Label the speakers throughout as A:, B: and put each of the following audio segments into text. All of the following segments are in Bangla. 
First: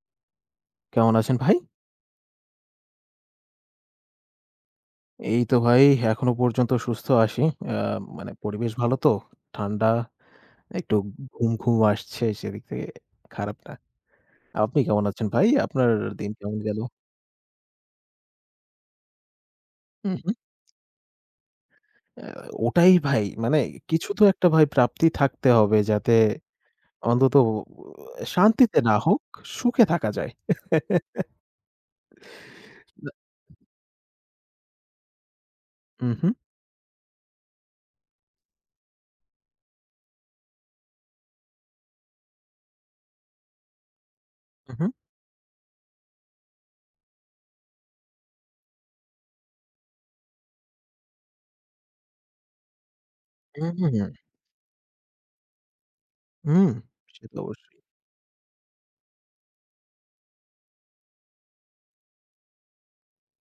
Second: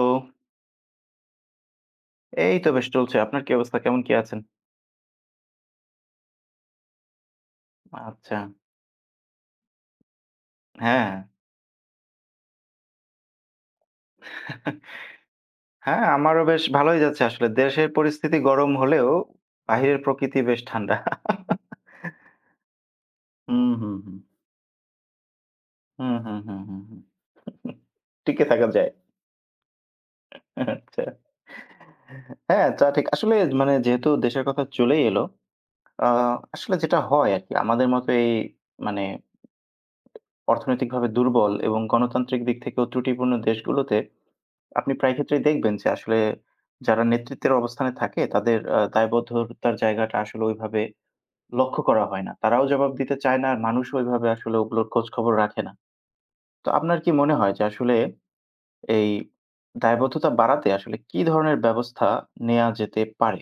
A: তো
B: কেমন আছেন ভাই?
A: এই তো বেশ চলছে। আপনার কি অবস্থা? কেমন কি আছেন?
B: এই তো ভাই, এখনো পর্যন্ত সুস্থ আছি। আ মানে
A: আচ্ছা।
B: পরিবেশ ভালো তো। ঠান্ডা, একটু
A: হ্যাঁ।
B: ঘুম, ঘুম আসছে, সেদিক থেকে খারাপ না। আপনি কেমন আছেন ভাই? আপনার
A: হ্যাঁ,
B: দিন
A: আমারও
B: কেমন
A: বেশ
B: গেল?
A: ভালোই যাচ্ছে আসলে। দেশের পরিস্থিতি গরম হলেও বাহিরের
B: হুম, হুম।
A: প্রকৃতি বেশ ঠান্ডা।
B: আ ওটাই ভাই। মানে
A: হুম, হুম,
B: কিছু
A: হুম।
B: তো একটা ভাই প্রাপ্তি থাকতে হবে যাতে
A: হুম, হুম, হুম, হুম, হুম।
B: অন্তত
A: টিকে থাকা
B: শান্তিতে
A: যায়।
B: না হোক, সুখে থাকা যায়।
A: আচ্ছা। হ্যাঁ, তা ঠিক।
B: না,
A: আসলে মানে যেহেতু দেশের কথা চলেই এলো, আ
B: হুম, হুম,
A: আসলে যেটা হয় আরকি আমাদের মতো এই মানে অর্থনৈতিকভাবে দুর্বল এবং গণতান্ত্রিক দিক থেকেও ত্রুটিপূর্ণ দেশগুলোতে
B: হুম,
A: আপনি প্রায় ক্ষেত্রেই দেখবেন যে আসলে যারা নেতৃত্বের অবস্থানে থাকে তাদের দায়বদ্ধতার জায়গাটা আসলে ওইভাবে লক্ষ্য করা হয় না। তারাও জবাব দিতে চায় না আর
B: হুম, হুম,
A: মানুষও ওইভাবে আসলে ওগুলোর খোঁজখবর রাখে না। তো
B: হুম,
A: আপনার কি
B: সে
A: মনে
B: তো
A: হয় যে
B: অবশ্যই।
A: আসলে এই দায়বদ্ধতা বাড়াতে আসলে কি ধরনের ব্যবস্থা নেয়া যেতে পারে?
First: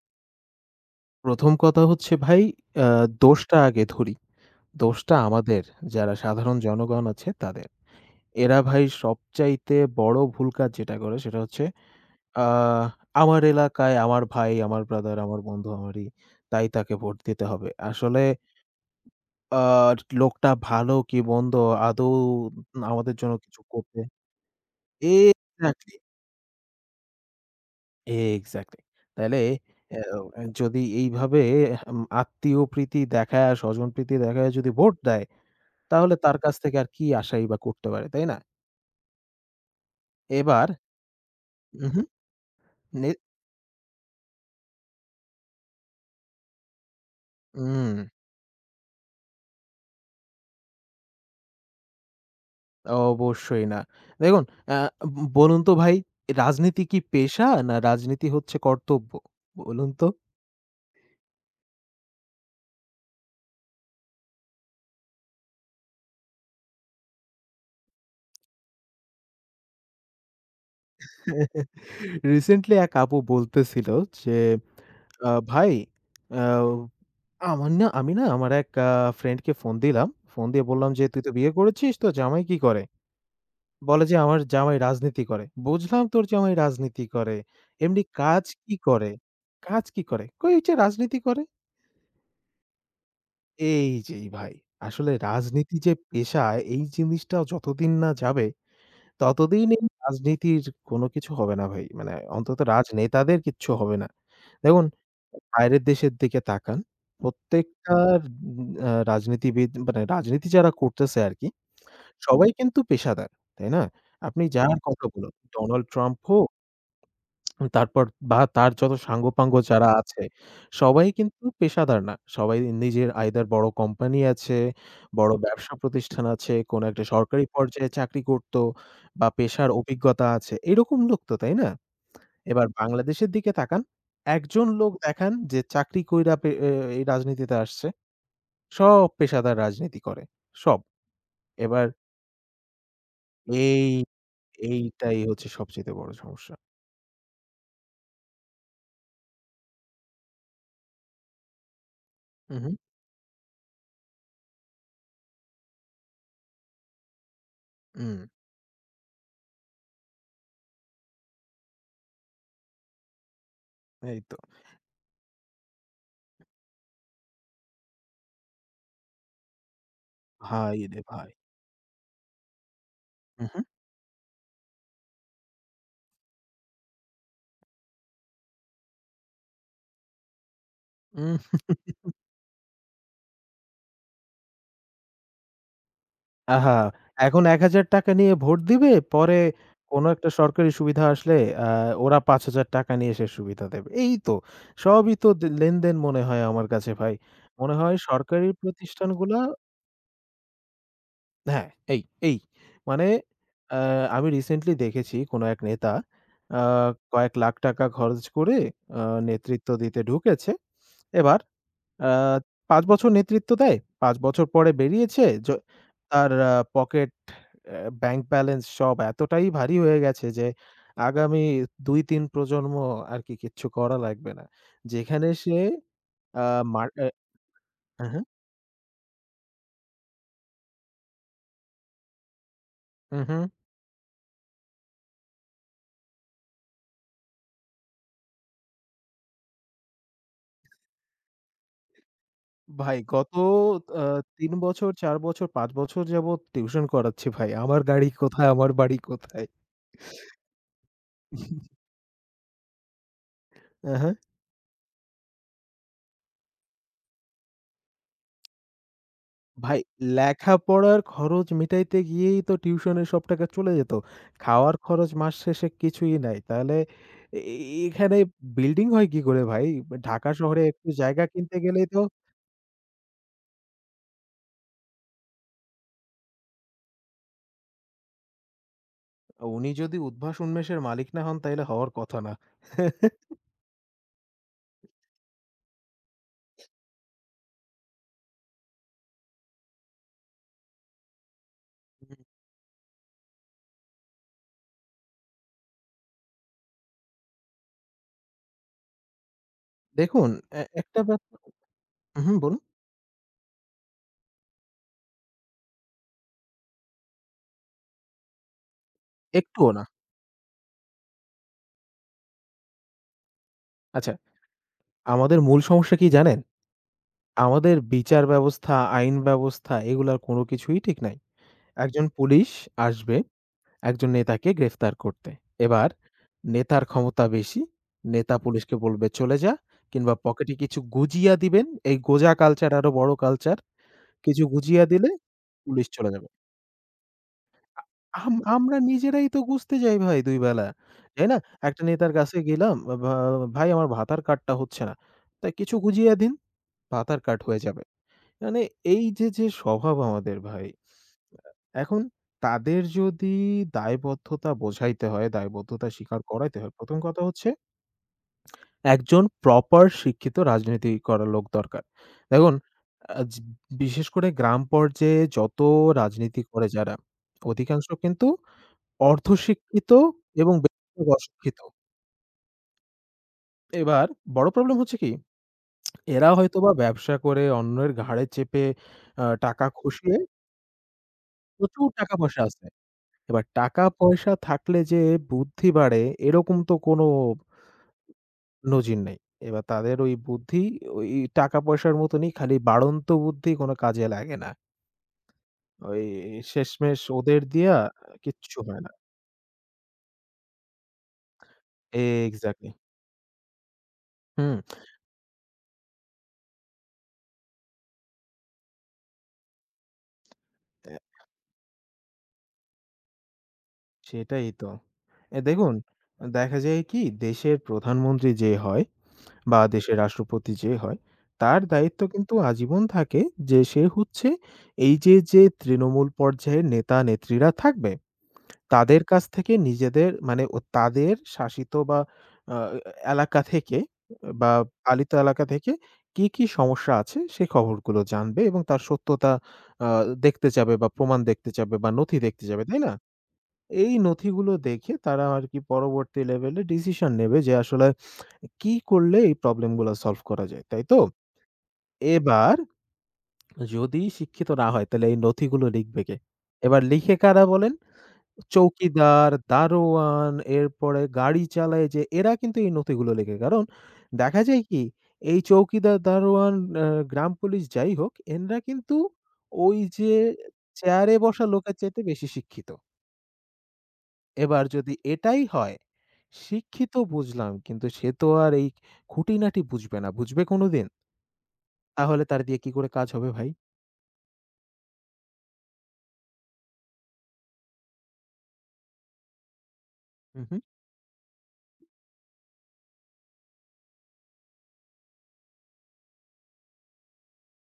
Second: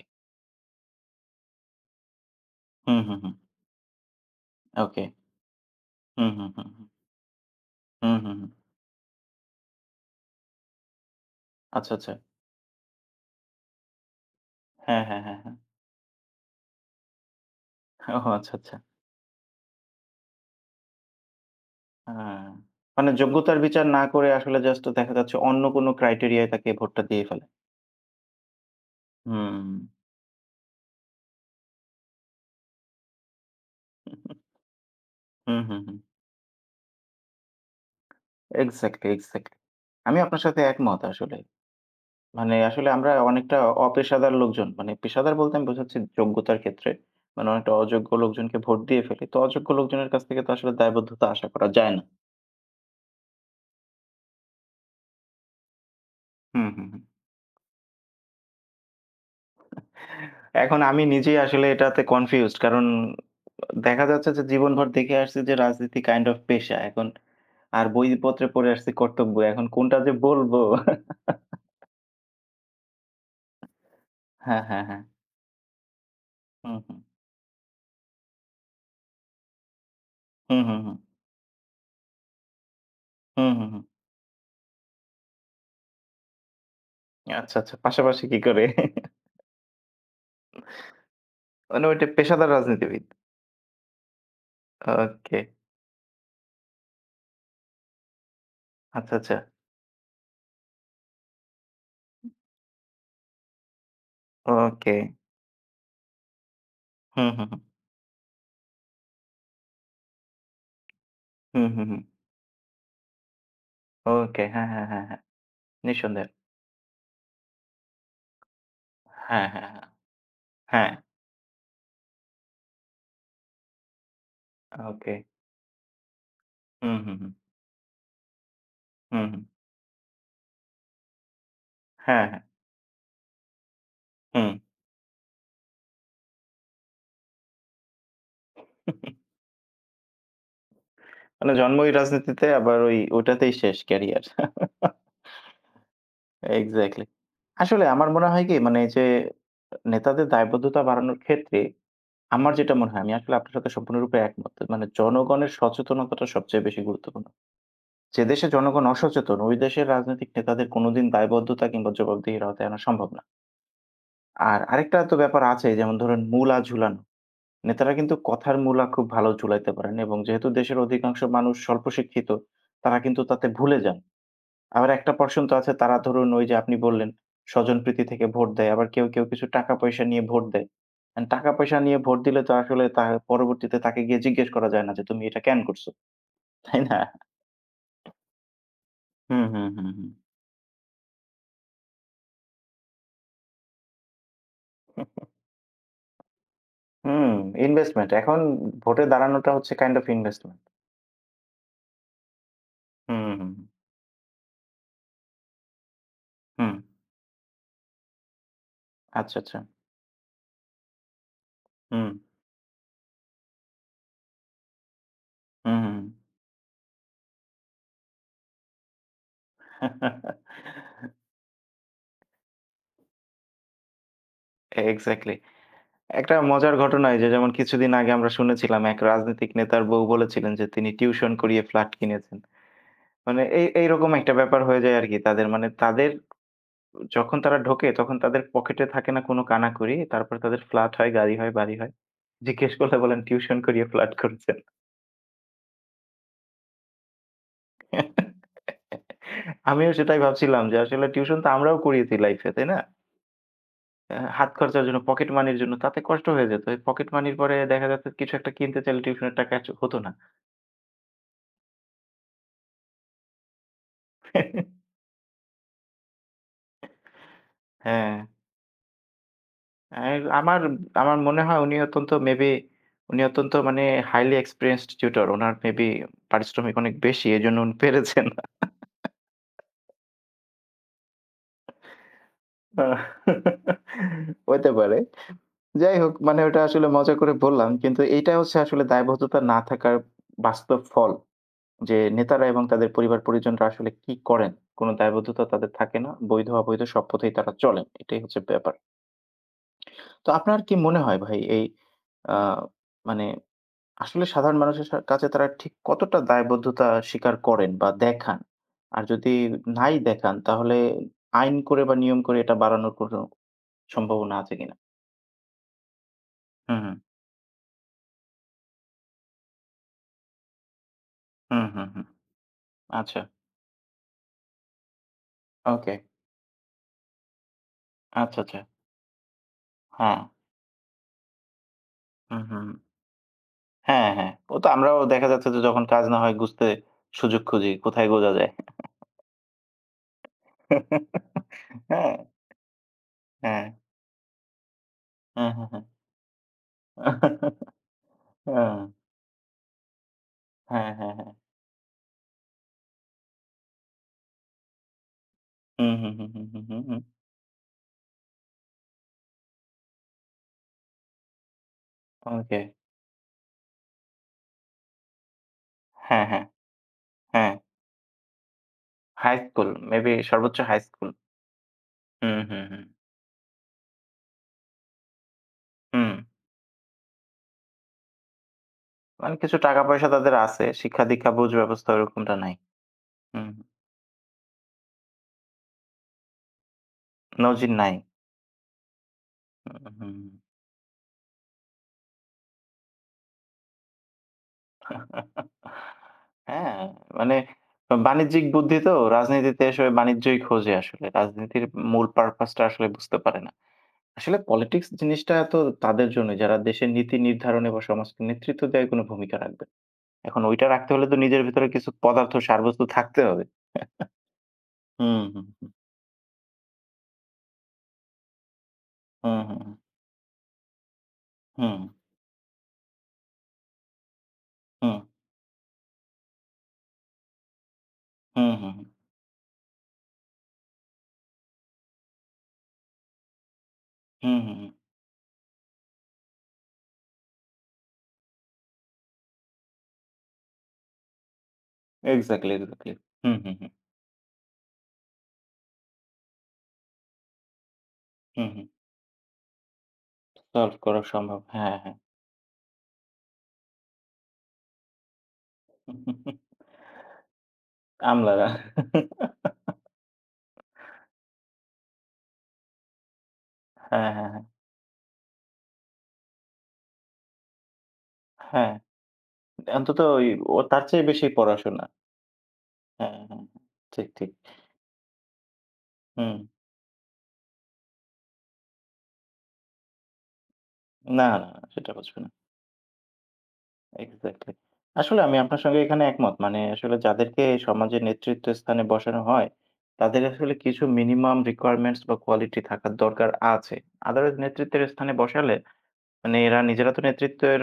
B: ১ম কথা হচ্ছে ভাই, আ
A: হুম, হুম, হুম।
B: দোষটা আগে ধরি।
A: ওকে।
B: দোষটা আমাদের, যারা
A: হুম, হুম,
B: সাধারণ
A: হুম, হুম।
B: জনগণ আছে তাদের।
A: হুম, হুম, হুম।
B: এরা ভাই সবচাইতে বড় ভুল কাজ যেটা করে সেটা হচ্ছে,
A: আচ্ছা, আচ্ছা।
B: আ আমার এলাকায় আমার ভাই, আমার
A: হ্যাঁ,
B: ব্রাদার,
A: হ্যাঁ, হ্যাঁ,
B: আমার
A: হ্যাঁ।
B: বন্ধু আমারই, তাই তাকে ভোট দিতে হবে। আসলে
A: ওহ আচ্ছা, আচ্ছা।
B: আ লোকটা ভালো কি মন্দ, আদৌ
A: হ্যাঁ। মানে
B: আমাদের জন্য
A: যোগ্যতার
B: কিছু
A: বিচার
B: করতে—
A: না করে আসলে জাস্ট দেখা যাচ্ছে অন্য কোনো
B: এক্সাক্টলি,
A: ক্রাইটেরিয়ায় তাকে ভোটটা দিয়ে ফেলে।
B: এক্সাক্টলি। তাইলে
A: হুম।
B: এও যদি এইভাবে আত্মীয়প্রীতি দেখায়া, স্বজনপ্রীতি দেখায়া যদি ভোট দেয়,
A: হুম, হুম, হুম।
B: তাহলে তার কাছ থেকে আর কি আশাই বা করতে পারে, তাই না?
A: Exactly, exactly. আমি আপনার সাথে
B: এবার
A: একমত আসলে।
B: উহু,
A: মানে আসলে
B: নে
A: আমরা অনেকটা অপেশাদার লোকজন। মানে পেশাদার বলতে আমি বোঝাচ্ছি যোগ্যতার ক্ষেত্রে। মানে অনেকটা
B: উম
A: অযোগ্য লোকজনকে ভোট দিয়ে ফেলি। তো অযোগ্য লোকজনের কাছ থেকে তো আসলে দায়বদ্ধতা আশা করা যায় না।
B: অবশ্যই না। দেখুন, আ বলুন তো ভাই,
A: হুম,
B: রাজনীতি
A: হুম,
B: কি
A: হুম।
B: পেশা, না রাজনীতি হচ্ছে কর্তব্য? বলুন তো?
A: এখন আমি নিজেই আসলে এটাতে কনফিউজড। কারণ দেখা যাচ্ছে যে জীবনভর দেখে আসছি যে রাজনীতি কাইন্ড অফ পেশা। এখন আর বইপত্রে পড়ে আসছি কর্তব্য। এখন কোনটা যে বলব
B: রিসেন্টলি এক আপু বলতেছিল যে,
A: হ্যাঁ, হ্যাঁ, হ্যাঁ।
B: "ভাই, আ
A: হুম, হুম।
B: আমার না, আমি না আমার এক ফ্রেন্ডকে ফোন দিলাম। ফোন
A: হুম,
B: দিয়ে
A: হুম,
B: বললাম
A: হুম।
B: যে, 'তুই তো বিয়ে করেছিস, তোর জামাই কি করে?'
A: হুম, হুম, হুম।
B: বলে যে, 'আমার জামাই রাজনীতি করে।' 'বুঝলাম তোর জামাই রাজনীতি করে।
A: আচ্ছা, আচ্ছা।
B: এমনি
A: পাশাপাশি কি
B: কাজ
A: করে?
B: কি করে?' 'কাজ কি করে?' কই যে, 'রাজনীতি করে।'
A: মানে ওইটা পেশাদার রাজনীতিবিদ।
B: এই যেই ভাই। আসলে
A: ওকে।
B: রাজনীতি যে পেশা, এই জিনিসটা যতদিন না যাবে,
A: আচ্ছা, আচ্ছা।
B: ততদিন এই রাজনীতির কোনো কিছু হবে না ভাই। মানে অন্তত রাজনেতাদের কিচ্ছু হবে না। দেখুন,
A: ওকে।
B: বাইরের দেশের দিকে তাকান।
A: হুম, হুম, হুম।
B: প্রত্যেকটা উম আ রাজনীতিবিদ, মানে রাজনীতি যারা করতেছে আরকি,
A: হুম, হুম, হুম।
B: সবাই কিন্তু পেশাদার। তাই না? আপনি
A: ওকে। হ্যাঁ,
B: যার
A: হ্যাঁ, হ্যাঁ,
B: কথা
A: হ্যাঁ।
B: বলুন, ডোনাল্ড ট্রাম্প
A: নিঃসন্দেহে।
B: হোক, তারপর বা তার যত
A: হ্যাঁ,
B: সাঙ্গ-পাঙ্গ
A: হ্যাঁ, হ্যাঁ।
B: যারা আছে,
A: হ্যাঁ।
B: সবাই কিন্তু পেশাদার না। সবাই নিজের আইদার বড় কোম্পানি আছে,
A: ওকে।
B: বড় ব্যবসা প্রতিষ্ঠান আছে, কোনো
A: হুম,
B: একটা
A: হুম, হুম।
B: সরকারি পর্যায়ে চাকরি করত
A: হুম,
B: বা
A: হুম।
B: পেশার অভিজ্ঞতা আছে। এরকম লোক তো, তাই না?
A: হ্যাঁ, হ্যাঁ।
B: এবার বাংলাদেশের দিকে তাকান।
A: হুম।
B: একজন লোক দেখান যে চাকরি কইরা পে এ এই রাজনীতিতে আসছে। সব পেশাদার রাজনীতি করে। সব।
A: মানে
B: এবার
A: জন্মই রাজনীতিতে আবার ওই ওটাতেই শেষ
B: এই,
A: ক্যারিয়ার।
B: এইটাই হচ্ছে সবচাইতে বড় সমস্যা।
A: এক্সাক্টলি। আসলে আমার মনে হয় কি মানে এই যে নেতাদের দায়বদ্ধতা বাড়ানোর ক্ষেত্রে আমার যেটা
B: উহু,
A: মনে হয় আমি আসলে আপনার সাথে সম্পূর্ণরূপে একমত। মানে জনগণের সচেতনতাটা সবচেয়ে বেশি গুরুত্বপূর্ণ।
B: হুম।
A: যে দেশে জনগণ অসচেতন, ওই দেশের রাজনৈতিক নেতাদের কোনোদিন দায়বদ্ধতা কিংবা জবাবদিহির আওতায় আনা সম্ভব না।
B: এই তো।
A: আর আরেকটা তো ব্যাপার আছে যেমন ধরেন মূলা ঝুলানো। নেতারা কিন্তু কথার মূলা খুব ভালো ঝুলাইতে পারেন এবং যেহেতু দেশের
B: ভাই রে
A: অধিকাংশ
B: ভাই!
A: মানুষ স্বল্প শিক্ষিত, তারা কিন্তু তাতে
B: উহু।
A: ভুলে যান। আবার একটা পোরশন তো আছে তারা ধরুন ওই যে আপনি বললেন স্বজনপ্রীতি থেকে ভোট দেয়। আবার কেউ কিছু টাকা-পয়সা নিয়ে ভোট দেয়। এন্ড
B: উম
A: টাকা-পয়সা নিয়ে ভোট দিলে তো আসলে তা পরবর্তীতে তাকে গিয়ে জিজ্ঞেস করা যায় না যে, "তুমি এটা কেন করছো?"
B: আহা!
A: তাই না?
B: এখন ৳১,000 নিয়ে ভোট দিবে, পরে
A: হুম, হুম,
B: কোনো
A: হুম,
B: একটা সরকারি সুবিধা আসলে আ ওরা ৳৫,000 নিয়ে সে সুবিধা দেবে। এই তো, সবই
A: হুম।
B: তো লেনদেন মনে হয় আমার কাছে ভাই।
A: হুম,
B: মনে হয়
A: ইনভেস্টমেন্ট। এখন
B: সরকারি
A: ভোটে
B: প্রতিষ্ঠানগুলা—
A: দাঁড়ানোটা হচ্ছে কাইন্ড অফ ইনভেস্টমেন্ট।
B: হ্যাঁ, এই, এই। মানে
A: হুম, হুম,
B: আ আমি রিসেন্টলি দেখেছি কোনো এক নেতা আ
A: হুম।
B: কয়েক লাখ টাকা খরচ করে আ
A: আচ্ছা, আচ্ছা।
B: নেতৃত্ব দিতে ঢুকেছে। এবার আ
A: হুম,
B: ৫ বছর নেতৃত্ব দেয়। ৫ বছর পরে বেরিয়েছে
A: হুম, হুম।
B: তার পকেট, ব্যাংক ব্যালেন্স সব এতটাই ভারী হয়ে গেছে যে আগামী ২-৩ প্রজন্ম আরকি কিচ্ছু করা লাগবে না। যেখানে
A: এক্সাক্টলি।
B: সে
A: একটা
B: আ
A: মজার
B: মার
A: ঘটনা
B: অ্যা
A: এই যে যেমন কিছুদিন
B: হ্যাঁ,
A: আগে
B: হ্যাঁ,
A: আমরা শুনেছিলাম এক রাজনৈতিক নেতার বউ বলেছিলেন যে তিনি টিউশন করিয়ে ফ্ল্যাট কিনেছেন।
B: হু, হু।
A: মানে এই এইরকম একটা ব্যাপার হয়ে যায় আরকি তাদের। মানে তাদের যখন তারা ঢোকে তখন তাদের পকেটে থাকে না কোনো কানাকড়ি। তারপর তাদের ফ্ল্যাট হয়, গাড়ি হয়, বাড়ি হয়। জিজ্ঞেস করলে
B: ভাই
A: বলেন
B: গত
A: টিউশন করিয়ে
B: আ
A: ফ্ল্যাট
B: ৩
A: করেছেন।
B: বছর, ৪ বছর, ৫ বছর যাবৎ টিউশন করাচ্ছি ভাই। আমার গাড়ি কোথায়? আমার বাড়ি কোথায়?
A: আমিও সেটাই ভাবছিলাম যে আসলে টিউশন তো আমরাও করিয়েছি লাইফে, তাই না?
B: হ্যাঁ।
A: হাত খরচার জন্য, পকেট মানির জন্য। তাতে কষ্ট হয়ে যেত। এই পকেট মানির পরে দেখা যাচ্ছে কিছু একটা কিনতে চাইলে টিউশনের টাকা চ
B: ভাই,
A: হতো না।
B: লেখাপড়ার খরচ মিটাইতে গিয়েই তো টিউশনের সব টাকা চলে যেত। খাওয়ার খরচ মাস শেষে কিছুই নাই। তাহলে এ
A: হ্যাঁ।
B: এখানে বিল্ডিং হয় কি করে ভাই?
A: আর
B: ঢাকা
A: আমার
B: শহরে একটু
A: আমার
B: জায়গা
A: মনে
B: কিনতে
A: হয় উনি
B: গেলেই তো—
A: অত্যন্ত মেবি উনি অত্যন্ত মানে highly experienced tutor. উনার মেবি পারিশ্রমিক অনেক বেশি। এজন্য উনি পেরেছেন।
B: উনি যদি উদ্ভাস উন্মেষের মালিক না হন তাইলে হওয়ার কথা না।
A: আহ হইতে পারে। যাই হোক মানে ওটা আসলে মজা করে বললাম। কিন্তু এইটা হচ্ছে আসলে দায়বদ্ধতা না থাকার বাস্তব ফল। যে
B: হুম,
A: নেতারা এবং তাদের পরিবার পরিজনরা আসলে কি করেন? কোনো দায়বদ্ধতা তাদের থাকে না। বৈধ অবৈধ সব পথেই তারা চলেন। এটাই হচ্ছে ব্যাপার। তো
B: দেখুন,
A: আপনার কি মনে
B: একটা
A: হয়
B: ব্যাপার—
A: ভাই এই আ
B: হুম, বলুন।
A: মানে আসলে সাধারণ মানুষের কাছে তারা ঠিক কতটা দায়বদ্ধতা স্বীকার করেন বা দেখান? আর যদি
B: একটুও না।
A: নাই দেখান তাহলে আইন করে বা নিয়ম করে এটা বাড়ানোর কোনো
B: আচ্ছা,
A: সম্ভাবনা আছে কিনা?
B: আমাদের মূল সমস্যা কি জানেন?
A: হুম, হুম।
B: আমাদের বিচার ব্যবস্থা, আইন ব্যবস্থা, এগুলার কোনো কিছুই ঠিক নাই।
A: হুম, হুম,
B: একজন
A: হুম।
B: পুলিশ আসবে
A: আচ্ছা।
B: একজন নেতাকে গ্রেফতার করতে। এবার
A: ওকে।
B: নেতার ক্ষমতা বেশি। নেতা
A: আচ্ছা, আচ্ছা।
B: পুলিশকে বলবে, "চলে যা", কিংবা
A: হ্যাঁ।
B: পকেটে কিছু গুজিয়া দিবেন। এই গোঁজা
A: হুম, হুম।
B: কালচার আরো বড় কালচার।
A: হ্যাঁ, হ্যাঁ।
B: কিছু
A: ও তো
B: গুজিয়া
A: আমরাও
B: দিলে
A: দেখা যাচ্ছে যে যখন
B: পুলিশ
A: কাজ
B: চলে
A: না
B: যাবে।
A: হয় গুছতে সুযোগ খুঁজি, কোথায় গোজা যায়।
B: আমরা নিজেরাই তো গুজতে যাই ভাই ২ বেলা। তাই না? একটা
A: হ্যাঁ,
B: নেতার কাছে গেলাম, "ভা ভা
A: হ্যাঁ,
B: ভাই আমার ভাতার কার্ডটা হচ্ছে না।" "তা
A: হ্যাঁ, হ্যাঁ,
B: কিছু
A: হ্যাঁ।
B: গুজিয়া দিন, ভাতার কার্ড হয়ে যাবে।" মানে এই যে, যে স্বভাব আমাদের ভাই—
A: হ্যাঁ, হ্যাঁ, হ্যাঁ, হ্যাঁ।
B: এখন তাদের যদি দায়বদ্ধতা বোঝাইতে হয়, দায়বদ্ধতা
A: হুম, হুম,
B: স্বীকার
A: হুম, হুম,
B: করাইতে
A: হুম,
B: হয়,
A: হুম,
B: ১ম
A: হুম।
B: কথা হচ্ছে একজন প্রপার শিক্ষিত রাজনীতি করা লোক দরকার। দেখুন,
A: ওকে।
B: আ জি বিশেষ করে গ্রাম পর্যায়ে যত
A: হ্যাঁ,
B: রাজনীতি
A: হ্যাঁ,
B: করে যারা,
A: হ্যাঁ।
B: অধিকাংশ কিন্তু
A: হাই স্কুল,
B: অর্ধশিক্ষিত
A: মেবি
B: এবং
A: সর্বোচ্চ হাই
B: বেশিরভাগ
A: স্কুল।
B: অশিক্ষিত।
A: হুম, হুম, হুম,
B: এবার বড় প্রবলেম হচ্ছে কি?
A: হুম।
B: এরা হয়তোবা ব্যবসা করে অন্যের ঘাড়ে চেপে
A: মানে কিছু
B: টাকা
A: টাকা-পয়সা
B: খসিয়ে
A: তাদের আছে। শিক্ষা-দীক্ষা বুঝ
B: প্রচুর
A: ব্যবস্থা ওরকমটা
B: টাকা-পয়সা
A: নাই।
B: আছে। এবার
A: হুম,
B: টাকা-পয়সা থাকলে যে বুদ্ধি বাড়ে, এরকম তো কোনো
A: নজির নাই।
B: নজির নেই। এবার
A: হুম,
B: তাদের ওই
A: হুম।
B: বুদ্ধি, ওই টাকা-পয়সার মতনই খালি বাড়ন্ত বুদ্ধি কোনো কাজে লাগে না। ওই
A: হ্যাঁ,
B: শেষমেষ
A: মানে
B: ওদের দিয়া
A: বাণিজ্যিক
B: কিচ্ছু
A: বুদ্ধি
B: হয় না।
A: তো রাজনীতিতে আসলে বাণিজ্যই খোঁজে আসলে। রাজনীতির মূল purpose টা
B: এক্সাক্টলি।
A: আসলে বুঝতে পারে না। আসলে
B: হুম,
A: পলিটিক্স জিনিসটা তো তাদের জন্যই যারা দেশের নীতি নির্ধারণে বা সমাজকে নেতৃত্ব দেওয়ায় কোনো ভূমিকা রাখবে। এখন ওইটা রাখতে
B: এ
A: হলে তো নিজের ভিতরে কিছু পদার্থ সারবস্তু থাকতে হবে।
B: সেটাই তো।
A: হুম, হুম,
B: দেখুন, দেখা যায় কি, দেশের প্রধানমন্ত্রী যে হয়
A: হুম, হুম,
B: বা
A: হুম,
B: দেশের রাষ্ট্রপতি যে হয়, তার
A: হুম,
B: দায়িত্ব কিন্তু আজীবন থাকে যে সে হচ্ছে— এই
A: হুম,
B: যে, যে তৃণমূল পর্যায়ের নেতা-নেত্রীরা থাকবে,
A: হুম, হুম,
B: তাদের কাছ থেকে নিজেদের, মানে ও তাদের শাসিত বা আ এলাকা থেকে
A: হুম,
B: বা
A: হুম, হুম।
B: পালিত এলাকা থেকে কি, কি সমস্যা আছে সে খবরগুলো জানবে এবং তার সত্যতা আ দেখতে চাবে বা প্রমাণ দেখতে চাবে বা নথি দেখতে
A: এক্সাক্টলি,
B: চাবে, তাই
A: এক্সাক্টলি।
B: না?
A: হুম, হুম, হুম,
B: এই নথিগুলো দেখে তারা আরকি পরবর্তী লেভেলে ডিসিশন নেবে যে আসলে
A: হুম, হুম।
B: কি করলে এই প্রবলেম গুলা সলভ করা যায়,
A: সলভ
B: তাই তো?
A: করা সম্ভব। হ্যাঁ, হ্যাঁ।
B: এবার যদি শিক্ষিত না হয় তাহলে এই নথিগুলো লিখবে কে? এবার লিখে কারা বলেন?
A: আমলারা।
B: চৌকিদার, দারোয়ান, এরপরে গাড়ি চালায় যে, এরা কিন্তু এই নথিগুলো লেখে। কারণ
A: হ্যাঁ, হ্যাঁ, হ্যাঁ।
B: দেখা যায় কি, এই চৌকিদার, দারোয়ান, আ গ্রাম পুলিশ যাই হোক, এনরা
A: হ্যাঁ,
B: কিন্তু ওই
A: অন্তত
B: যে
A: ওই ও তার চেয়ে
B: চেয়ারে
A: বেশি
B: বসা লোকের
A: পড়াশোনা।
B: চাইতে বেশি শিক্ষিত।
A: হ্যাঁ, হ্যাঁ, হ্যাঁ। ঠিক, ঠিক।
B: এবার যদি এটাই হয়,
A: হুম।
B: শিক্ষিত বুঝলাম, কিন্তু সে তো আর এই খুঁটিনাটি বুঝবে না। বুঝবে কোনদিন?
A: না, না, না, সেটা বুঝবে
B: তাহলে
A: না।
B: তার দিয়ে কি করে কাজ হবে ভাই?
A: এক্সাক্টলি। আসলে আমি আপনার সঙ্গে এখানে একমত। মানে আসলে যাদেরকে সমাজে নেতৃত্ব স্থানে বসানো হয়, তাদের
B: হু,
A: আসলে
B: হু।
A: কিছু মিনিমাম রিকোয়ারমেন্টস বা কোয়ালিটি থাকার দরকার আছে। আদারওয়াইজ নেতৃত্বের স্থানে বসালে মানে এরা নিজেরা তো নেতৃত্বের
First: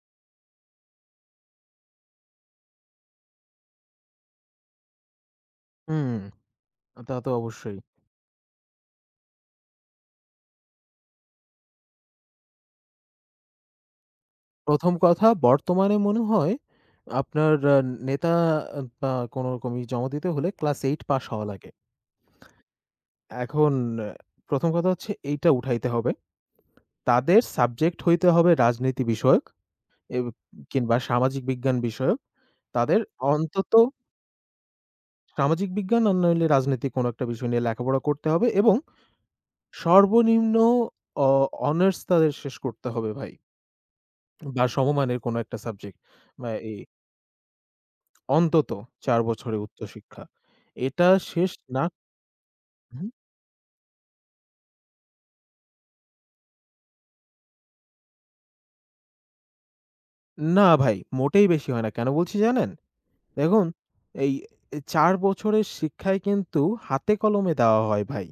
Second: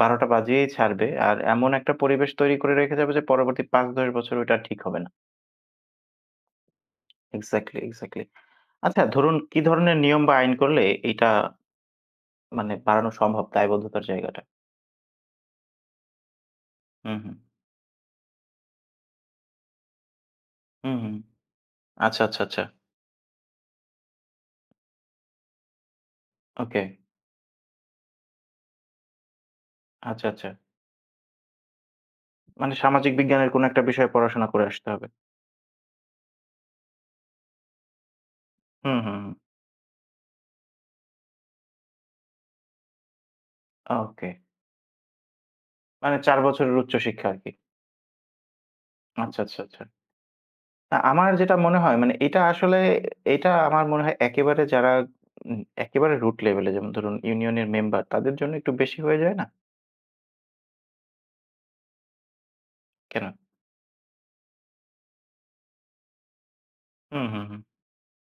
A: ১২ টা বাজিয়েই ছাড়বে। আর এমন একটা পরিবেশ তৈরি করে রেখে যাবে যে পরবর্তী ৫-১০ বছর ওইটা ঠিক হবে না।
B: হুম, তা তো অবশ্যই।
A: Exactly, exactly. আচ্ছা ধরুন কি ধরনের নিয়ম বা আইন করলে এইটা মানে বাড়ানো সম্ভব দায়বদ্ধতার জায়গাটা?
B: ১ম কথা, বর্তমানে মনে হয়
A: হুম, হুম।
B: আপনার নেতা বা কোনরকমই জমা দিতে হলে ক্লাস
A: হুম,
B: ৮
A: হুম।
B: পাস হওয়া লাগে।
A: আচ্ছা, আচ্ছা, আচ্ছা।
B: এখন ১ম কথা হচ্ছে এইটা উঠাইতে হবে।
A: ওকে।
B: তাদের সাবজেক্ট হইতে হবে রাজনীতি বিষয়ক এব
A: আচ্ছা, আচ্ছা।
B: কিংবা সামাজিক বিজ্ঞান বিষয়ক।
A: মানে
B: তাদের
A: সামাজিক বিজ্ঞানের কোনো
B: অন্তত
A: একটা বিষয়ে পড়াশোনা করে আসতে হবে।
B: সামাজিক বিজ্ঞান আর নইলে রাজনীতি কোন একটা বিষয় নিয়ে লেখাপড়া করতে হবে এবং
A: হুম, হুম, হুম।
B: সর্বনিম্ন অ অনার্স তাদের শেষ করতে হবে ভাই,
A: ওকে।
B: বা সমমানের কোন একটা সাবজেক্ট
A: মানে ৪
B: বা
A: বছরের
B: এই
A: উচ্চশিক্ষা আরকি।
B: অন্তত ৪
A: আচ্ছা, আচ্ছা,
B: বছরের
A: আচ্ছা।
B: উচ্চশিক্ষা।
A: না
B: এটা
A: আমার
B: শেষ
A: যেটা মনে
B: না—
A: হয় মানে এটা আসলে
B: হুম,
A: এটা আমার মনে হয় একেবারে যারা একেবারে রুট লেভেলে যেমন ধরুন ইউনিয়নের মেম্বার তাদের জন্য একটু বেশি হয়ে যায় না?
B: না ভাই, মোটেই বেশি হয় না। কেন বলছি জানেন?
A: কেন?
B: দেখুন, এই এ ৪ বছরের শিক্ষাই কিন্তু হাতে
A: হুম, হুম,
B: কলমে
A: হুম।
B: দেওয়া হয় ভাই।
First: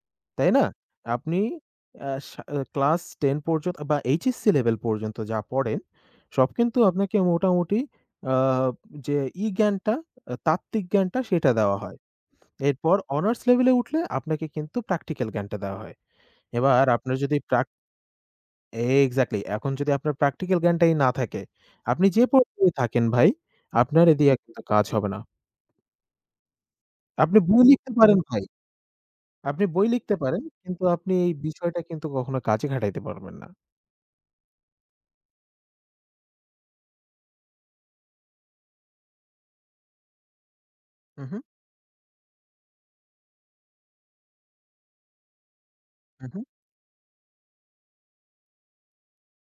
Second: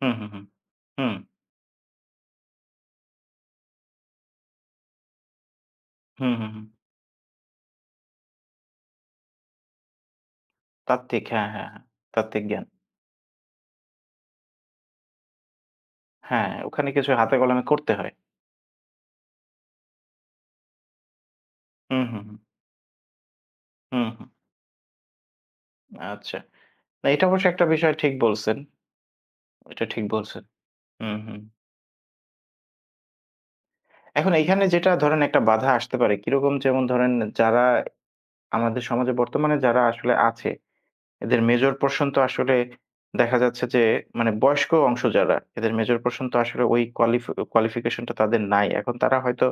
A: হুম, হুম, হুম।
B: তাই না?
A: হুম।
B: আপনি ক্লাস ১০ পর্যন্ত বা HSC লেভেল পর্যন্ত যা পড়েন,
A: হুম,
B: সব
A: হুম, হুম।
B: কিন্তু আপনাকে মোটামুটি আ যে ই-জ্ঞানটা, তাত্ত্বিক জ্ঞানটা
A: তাত্ত্বিক, হ্যাঁ,
B: সেটা
A: হ্যাঁ,
B: দেওয়া
A: হ্যাঁ।
B: হয়।
A: তাত্ত্বিক জ্ঞান।
B: এরপর অনার্স লেভেলে উঠলে আপনাকে কিন্তু প্র্যাকটিক্যাল জ্ঞানটা দেওয়া হয়।
A: হ্যাঁ, হ্যাঁ,
B: এবার
A: ওখানে কিছু
B: আপনার
A: হাতে
B: যদি
A: কলমে করতে হয়।
B: এক্সাক্টলি। এখন যদি আপনার প্র্যাকটিক্যাল জ্ঞানটাই না থাকে,
A: হুম,
B: আপনি
A: হুম,
B: যে
A: হুম।
B: পর্যায়ে থাকেন ভাই, আপনার
A: হুম,
B: এ
A: হুম।
B: দিয়ে কিন্তু কাজ হবে না।
A: আচ্ছা। না এটা
B: আপনি
A: অবশ্য
B: বই
A: একটা
B: লিখতে
A: বিষয় ঠিক
B: পারেন ভাই,
A: বলছেন।
B: আপনি
A: এটা
B: বই
A: ঠিক
B: লিখতে
A: বলছেন।
B: পারেন, কিন্তু আপনি
A: হুম,
B: এই
A: হুম।
B: বিষয়টা কিন্তু কখনো কাজে খাটাইতে পারবেন না।
A: এখন এইখানে যেটা ধরেন একটা বাধা আসতে পারে কিরকম? যেমন ধরেন যারা আমাদের সমাজে বর্তমানে যারা আসলে আছে, এদের
B: উহু,
A: মেজর পোরশন তো আসলে দেখা যাচ্ছে যে মানে বয়স্ক অংশ যারা, এদের মেজর পোরশন তো
B: উহু।
A: আসলে ওই কোয়ালিফি কোয়ালিফিকেশন টা তাদের নাই। এখন তারা হয়তো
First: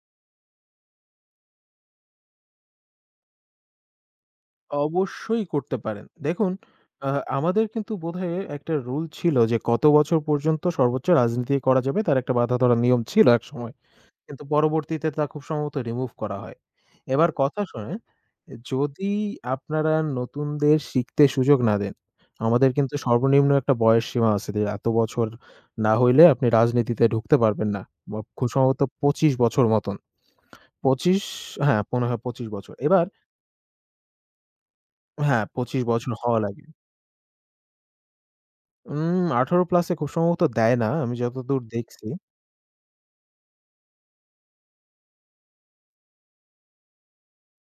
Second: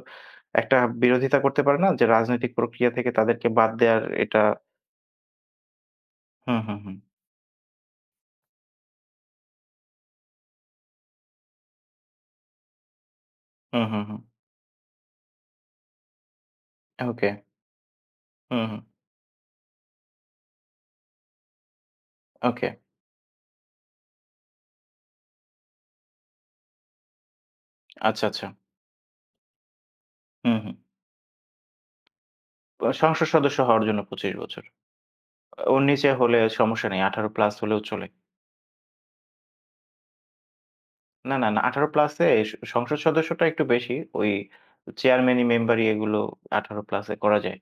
A: একটা বিরোধিতা করতে পারে না যে রাজনৈতিক প্রক্রিয়া থেকে তাদেরকে বাদ দেয়ার এটা
B: অবশ্যই করতে পারেন। দেখুন,
A: হুম, হুম, হুম।
B: আ আমাদের কিন্তু বোধহয় একটা রুল ছিল যে কত বছর পর্যন্ত সর্বোচ্চ রাজনীতি করা যাবে, তার একটা বাঁধা ধরা নিয়ম ছিল একসময়।
A: হুম, হুম, হুম।
B: কিন্তু পরবর্তীতে তা খুব সম্ভবত রিমুভ করা হয়।
A: ওকে।
B: এবার কথা শোনেন,
A: হুম, হুম।
B: যদি আপনারা নতুনদের শিখতে সুযোগ না দেন—
A: ওকে।
B: আমাদের কিন্তু সর্বনিম্ন একটা বয়স সীমা আছে যে এত বছর না হইলে আপনি রাজনীতিতে ঢুকতে পারবেন না। বা
A: আচ্ছা, আচ্ছা।
B: খুব সম্ভবত ২৫ বছর মতন।
A: হুম, হুম।
B: ২৫, হ্যাঁ, মনে হয় ২৫ বছর। এবার
A: সংসদ সদস্য হওয়ার জন্য ২৫ বছর।
B: হ্যাঁ,
A: ওর
B: ২৫
A: নিচে
B: বছর
A: হলে
B: হওয়া লাগে।
A: সমস্যা নেই। 18 প্লাস হলেও চলে।
B: ১৮ প্লাস এ খুব সম্ভবত দেয় না, আমি
A: না, না, না,
B: যতদূর
A: 18
B: দেখছি।
A: প্লাস এ সংসদ সদস্যটা একটু বেশি। ওই চেয়ারম্যানি, মেম্বারি এগুলো 18 প্লাস এ করা যায়।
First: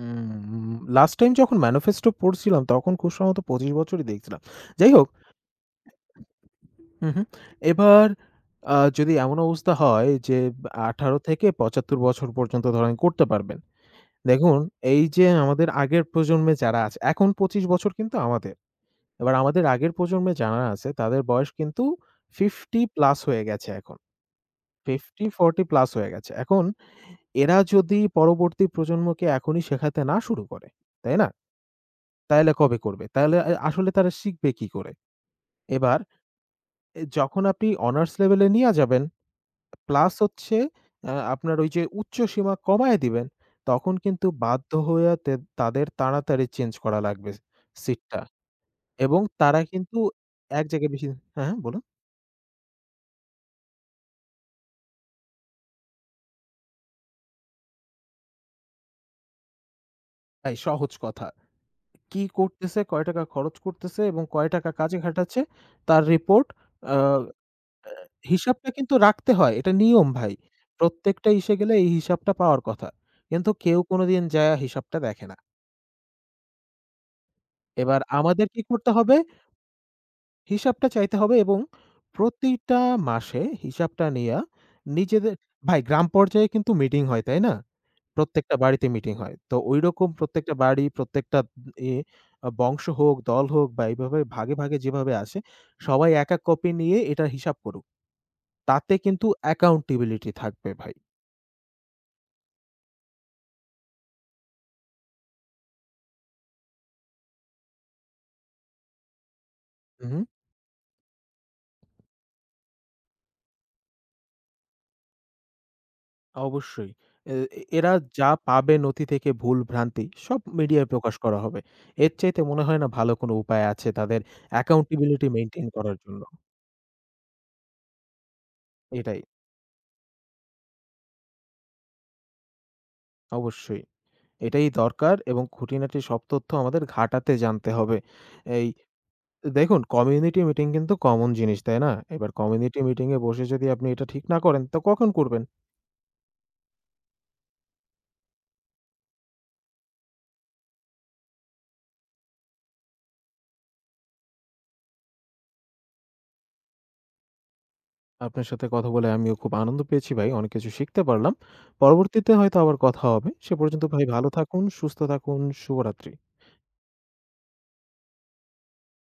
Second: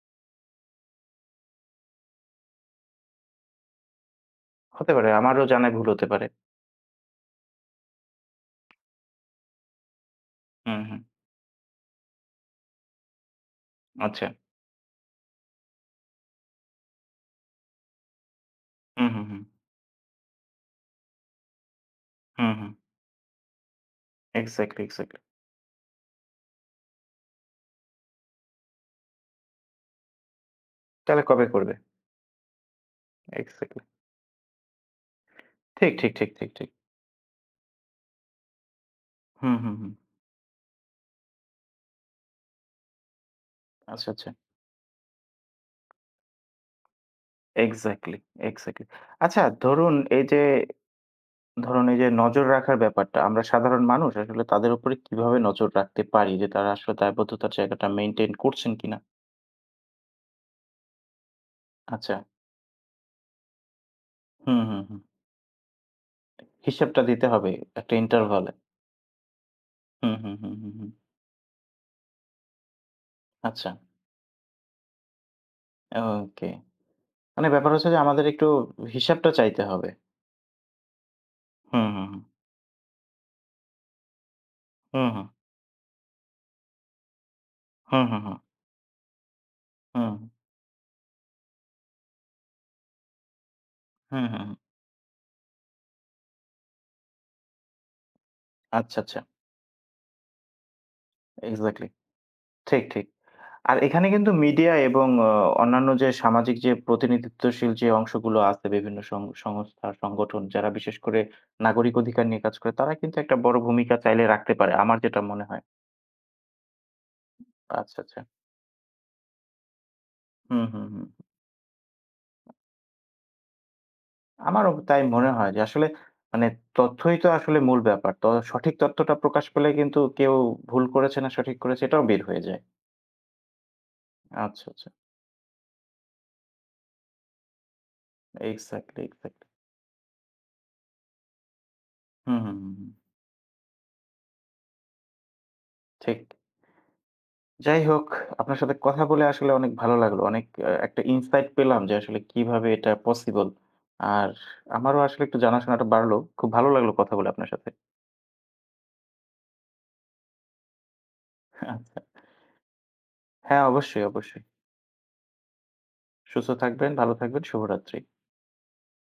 B: উম লাস্ট টাইম যখন ম্যানিফেস্টো পড়ছিলাম, তখন খুব সম্ভবত ২৫ বছরই দেখছিলাম।
A: হতে
B: যাই
A: পারে
B: হোক,
A: আমারও জানায় ভুল হতে পারে।
B: হুম, হুম। এবার যদি এমন অবস্থা হয় যে
A: হুম, হুম।
B: ১৮ থেকে ৭৫ বছর পর্যন্ত ধরেন করতে পারবেন।
A: আচ্ছা।
B: দেখুন, এই যে আমাদের আগের প্রজন্মে যারা আছে, এখন ২৫ বছর কিন্তু আমাদের।
A: হুম, হুম,
B: এবার
A: হুম।
B: আমাদের আগের প্রজন্মে যারা আছে তাদের বয়স কিন্তু
A: হুম, হুম।
B: ৫০ প্লাস হয়ে গেছে এখন।
A: Exactly, exactly.
B: ৫০-৪০ প্লাস হয়ে গেছে। এখন এরা যদি পরবর্তী প্রজন্মকে এখনই শেখাতে না শুরু করে, তাই
A: তাহলে
B: না?
A: কবে করবে?
B: তাইলে কবে করবে? তাহলে
A: এক্সাক্টলি।
B: আসলে তারা শিখবে কি করে?
A: ঠিক,
B: এবার
A: ঠিক, ঠিক, ঠিক, ঠিক।
B: যখন আপনি অনার্স লেভেলে নিয়া যাবেন,
A: হুম, হুম, হুম।
B: প্লাস হচ্ছে আপনার ওই যে উচ্চ সীমা কমায় দিবেন, তখন
A: আচ্ছা,
B: কিন্তু
A: আচ্ছা।
B: বাধ্য হয়ে তাদের তাড়াতাড়ি চেঞ্জ করা লাগবে
A: এক্সাক্টলি,
B: সিটটা।
A: এক্সাক্টলি।
B: এবং
A: আচ্ছা
B: তারা
A: ধরুন
B: কিন্তু
A: এই যে
B: এক জায়গায় বেশি— হ্যাঁ, হ্যাঁ, বলুন।
A: নজর রাখার ব্যাপারটা, আমরা সাধারণ মানুষ আসলে তাদের উপরে কিভাবে নজর রাখতে পারি যে তারা আসলে দায়বদ্ধতার জায়গাটা মেইনটেইন করছেন কিনা?
B: এই সহজ কথা।
A: আচ্ছা।
B: কি করতেছে, কয় টাকা খরচ করতেছে এবং কয়
A: হুম,
B: টাকা
A: হুম,
B: কাজে
A: হুম।
B: খাটাচ্ছে, তার রিপোর্ট— আ
A: হিসাবটা দিতে হবে একটা ইন্টারভালে।
B: হিসাবটা কিন্তু রাখতে হয়। এটা নিয়ম
A: হুম,
B: ভাই।
A: হুম, হুম, হুম, হুম।
B: প্রত্যেকটা ইসে গেলে এই হিসাবটা পাওয়ার কথা। কিন্তু
A: আচ্ছা,
B: কেউ কোনদিন যায়া হিসাবটা দেখে না।
A: ওকে। মানে ব্যাপার হচ্ছে যে
B: এবার
A: আমাদের একটু
B: আমাদের কি করতে হবে?
A: হিসাবটা চাইতে হবে।
B: হিসাবটা চাইতে হবে এবং
A: হুম, হুম, হুম।
B: প্রতিটা মাসে হিসাবটা নেয়া
A: হুম, হুম।
B: নিজেদের— ভাই, গ্রাম পর্যায়ে কিন্তু মিটিং হয়, তাই না?
A: হুম, হুম, হুম।
B: প্রত্যেকটা বাড়িতে মিটিং হয়। তো ঐরকম
A: হুম,
B: প্রত্যেকটা বাড়ি, প্রত্যেকটা এ বংশ হোক, দল হোক, বা এইভাবে
A: হুম, হুম, হুম।
B: ভাগে, ভাগে যেভাবে আসে, সবাই এক, এক কপি নিয়ে এটার হিসাব করুক। তাতে
A: আচ্ছা, আচ্ছা।
B: কিন্তু অ্যাকাউন্টেবিলিটি থাকবে ভাই।
A: এক্সাক্টলি। ঠিক, ঠিক। আর এখানে কিন্তু মিডিয়া এবং অন্যান্য যে সামাজিক যে প্রতিনিধিত্বশীল যে অংশগুলো আছে বিভিন্ন সংস্থা,
B: হু।
A: সংগঠন যারা বিশেষ করে নাগরিক অধিকার নিয়ে কাজ করে, তারা কিন্তু একটা বড় ভূমিকা চাইলে রাখতে পারে। আমার যেটা মনে হয়।
B: অবশ্যই। এ এ- এরা
A: আচ্ছা, আচ্ছা।
B: যা পাবে নথি থেকে, ভুল-ভ্রান্তি সব
A: হুম, হুম,
B: মিডিয়ায়
A: হুম।
B: প্রকাশ করা হবে। এর চাইতে মনে হয় না ভালো কোনো উপায় আছে তাদের
A: আমারও তাই
B: accountability
A: মনে হয় যে
B: maintain
A: আসলে
B: করার জন্য।
A: মানে তথ্যই তো আসলে মূল ব্যাপার। তো সঠিক তথ্যটা
B: এটাই,
A: প্রকাশ পেলে কিন্তু কেউ ভুল করেছে না সঠিক করেছে এটাও বের হয়ে যায়।
B: অবশ্যই।
A: আচ্ছা,
B: এটাই
A: আচ্ছা।
B: দরকার এবং খুঁটিনাটি সব তথ্য আমাদের ঘাটাতে জানতে হবে। এই
A: এক্সাক্টলি, এক্সাক্টলি।
B: দেখুন, community meeting কিন্তু common জিনিস, তাই না? এবার
A: হুম, হুম, হুম,
B: community
A: হুম।
B: meeting এ বসে যদি আপনি এটা ঠিক না করেন, তো কখন করবেন?
A: ঠিক। যাই হোক, আপনার সাথে কথা বলে আসলে অনেক ভালো লাগলো। অনেক একটা ইনসাইট পেলাম যে আসলে কিভাবে এটা পসিবল। আর আমারও আসলে একটু জানাশোনাটা বাড়লো। খুব ভালো লাগলো কথা বলে আপনার সাথে।
B: আপনার সাথে কথা বলে আমিও খুব আনন্দ পেয়েছি ভাই। অনেক কিছু শিখতে পারলাম।
A: আচ্ছা।
B: পরবর্তীতে হয়তো আবার কথা হবে। সে
A: হ্যাঁ,
B: পর্যন্ত
A: অবশ্যই,
B: ভাই ভালো
A: অবশ্যই।
B: থাকুন, সুস্থ থাকুন। শুভরাত্রি।
A: সুস্থ থাকবেন, ভালো থাকবেন। শুভরাত্রি।